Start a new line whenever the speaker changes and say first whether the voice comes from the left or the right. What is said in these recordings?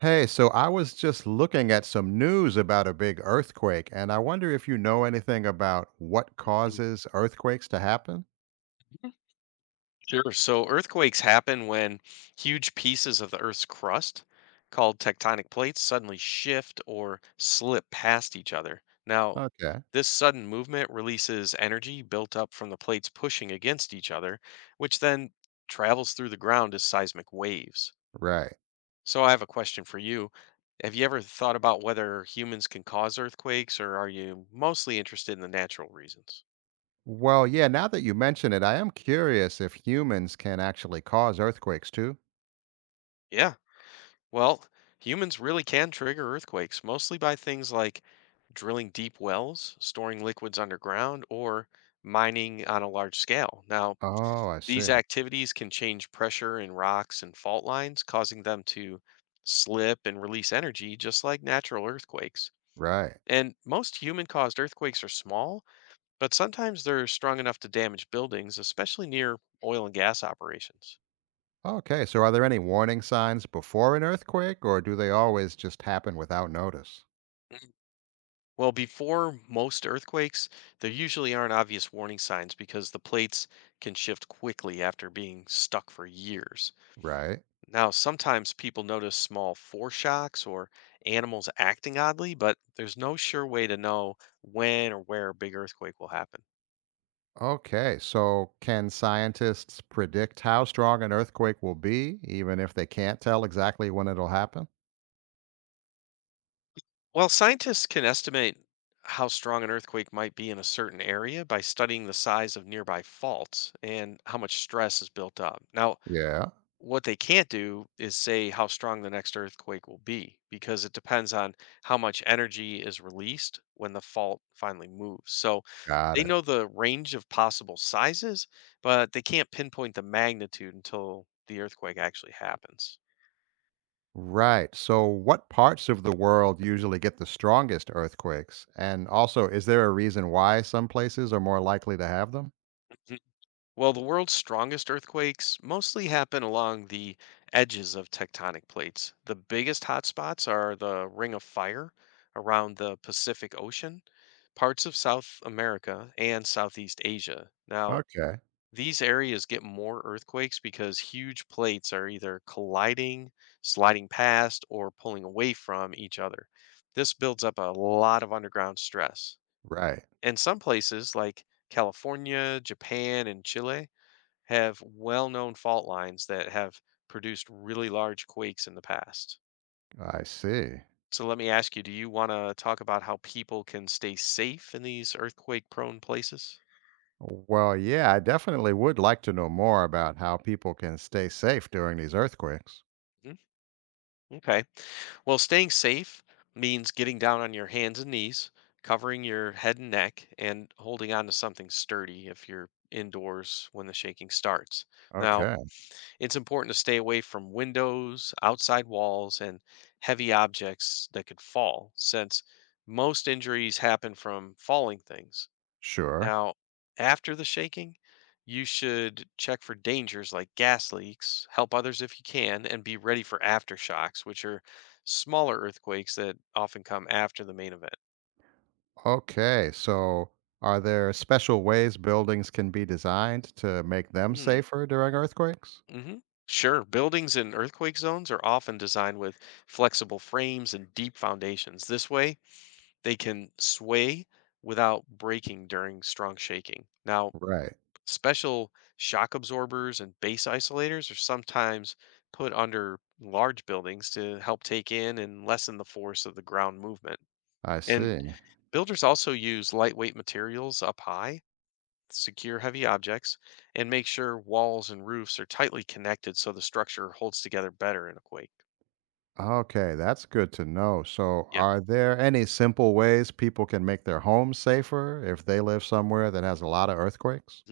right: Hey, so I was just looking at some news about a big earthquake, and I wonder if you know anything about what
left: Mhm.
right: causes earthquakes to happen?
left: Sure. So earthquakes happen when huge pieces of the Earth's crust, called tectonic plates, suddenly shift or slip past each other. Now,
right: Okay,
left: this sudden movement releases energy built up from the plates pushing against each other, which then travels through the ground as seismic waves.
right: right.
left: So I have a question for you. Have you ever thought about whether humans can cause earthquakes, or are you mostly interested in the natural reasons?
right: Well, yeah, now that you mention it, I am curious if humans can actually cause earthquakes too.
left: Yeah, well, humans really can trigger earthquakes, mostly by things like drilling deep wells, storing liquids underground, or mining on a large scale. Now,
right: Oh, I
left: these
right: see.
left: activities can change pressure in rocks and fault lines, causing them to slip and release energy, just like natural earthquakes.
right: Right.
left: And most human caused earthquakes are small, but sometimes they're strong enough to damage buildings, especially near oil and gas operations.
right: Okay, so are there any warning signs before an earthquake, or do they always just happen without notice?
left: Mhm. Well, before most earthquakes, there usually aren't obvious warning signs because the plates can shift quickly after being stuck for years.
right: Right.
left: Now, sometimes people notice small foreshocks or animals acting oddly, but there's no sure way to know when or where a big earthquake will happen.
right: Okay, so can scientists predict how strong an earthquake will be, even if they can't tell exactly when it'll happen?
left: Well, scientists can estimate how strong an earthquake might be in a certain area by studying the size of nearby faults and how much stress is built up. Now,
right: Yeah,
left: what they can't do is say how strong the next earthquake will be, because it depends on how much energy is released when the fault finally moves. So
right: got
left: they
right: it.
left: know the range of possible sizes, but they can't pinpoint the magnitude until the earthquake actually happens.
right: Right. So, what parts of the world usually get the strongest earthquakes? And also, is there a reason why some places are more likely to have them?
left: Well, the world's strongest earthquakes mostly happen along the edges of tectonic plates. The biggest hotspots are the Ring of Fire around the Pacific Ocean, parts of South America, and Southeast Asia. Now,
right: Okay,
left: these areas get more earthquakes because huge plates are either colliding, sliding past, or pulling away from each other. This builds up a lot of underground stress.
right: right.
left: In some places, like California, Japan, and Chile, have well-known fault lines that have produced really large quakes in the past.
right: I see.
left: So let me ask you, do you want to talk about how people can stay safe in these earthquake-prone places?
right: Well, yeah, I definitely would like to know more about how people can stay safe during these earthquakes.
left: Mhm. Okay. Well, staying safe means getting down on your hands and knees, covering your head and neck, and holding on to something sturdy if you're indoors when the shaking starts. Now,
right: Okay,
left: it's important to stay away from windows, outside walls, and heavy objects that could fall, since most injuries happen from falling things.
right: sure.
left: Now, after the shaking, you should check for dangers like gas leaks, help others if you can, and be ready for aftershocks, which are smaller earthquakes that often come after the main event.
right: Okay, so are there special ways buildings can be designed to make them
left: Mm,
right: safer during earthquakes?
left: hmm. Sure. Buildings in earthquake zones are often designed with flexible frames and deep foundations. This way, they can sway without breaking during strong shaking. Now,
right: Right.
left: special shock absorbers and base isolators are sometimes put under large buildings to help take in and lessen the force of the ground movement.
right: I
left: And
right: see.
left: builders also use lightweight materials up high, secure heavy objects, and make sure walls and roofs are tightly connected so the structure holds together better in a quake.
right: Okay, that's good to know. So,
left: Yeah.
right: are there any simple ways people can make their homes safer if they live somewhere that has a lot of earthquakes?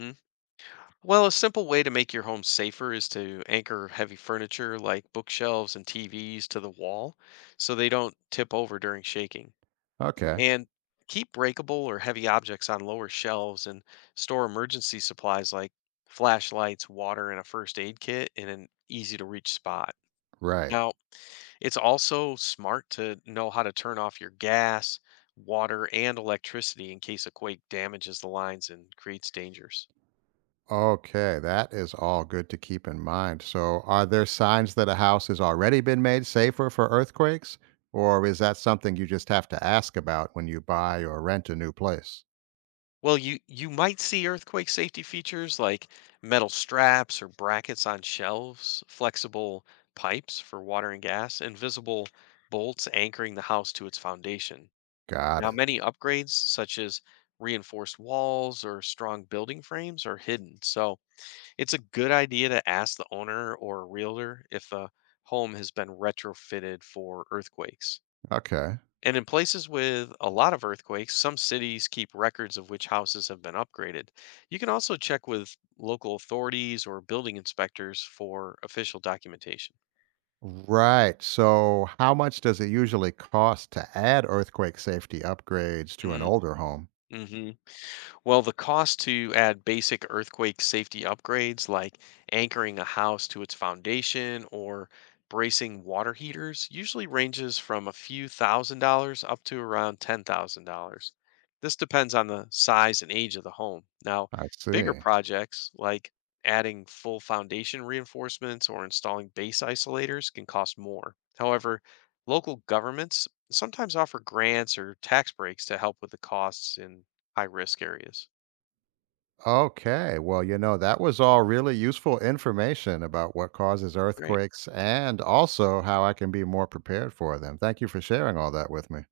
left: Well, a simple way to make your home safer is to anchor heavy furniture like bookshelves and TVs to the wall so they don't tip over during shaking.
right: Okay,
left: And keep breakable or heavy objects on lower shelves, and store emergency supplies like flashlights, water, and a first aid kit in an easy to reach spot.
right: right.
left: Now, it's also smart to know how to turn off your gas, water, and electricity in case a quake damages the lines and creates dangers.
right: Okay, that is all good to keep in mind. So, are there signs that a house has already been made safer for earthquakes, or is that something you just have to ask about when you buy or rent a new place?
left: Well, you might see earthquake safety features like metal straps or brackets on shelves, flexible pipes for water and gas, and visible bolts anchoring the house to its foundation.
right: Got
left: Now,
right: it.
left: many upgrades such as reinforced walls or strong building frames are hidden. So, it's a good idea to ask the owner or a realtor if the home has been retrofitted for earthquakes.
right: Okay.
left: And in places with a lot of earthquakes, some cities keep records of which houses have been upgraded. You can also check with local authorities or building inspectors for official documentation.
right: Right. So, how much does it usually cost to add earthquake safety upgrades to an
left: Mm,
right: older home?
left: mhm. Well, the cost to add basic earthquake safety upgrades like anchoring a house to its foundation or bracing water heaters usually ranges from a few thousand dollars up to around $10,000. This depends on the size and age of the home. Now,
right: I
left: bigger
right: see.
left: projects like adding full foundation reinforcements or installing base isolators can cost more. However, local governments sometimes offer grants or tax breaks to help with the costs in high risk areas.
right: Okay. Well, that was all really useful information about what causes
left: Great.
right: earthquakes and also how I can be more prepared for them. Thank you for sharing all that with me.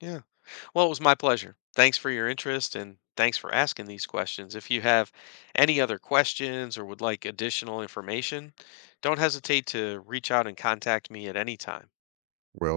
left: Yeah. Well, it was my pleasure. Thanks for your interest and thanks for asking these questions. If you have any other questions or would like additional information, don't hesitate to reach out and contact me at any time.
right: Will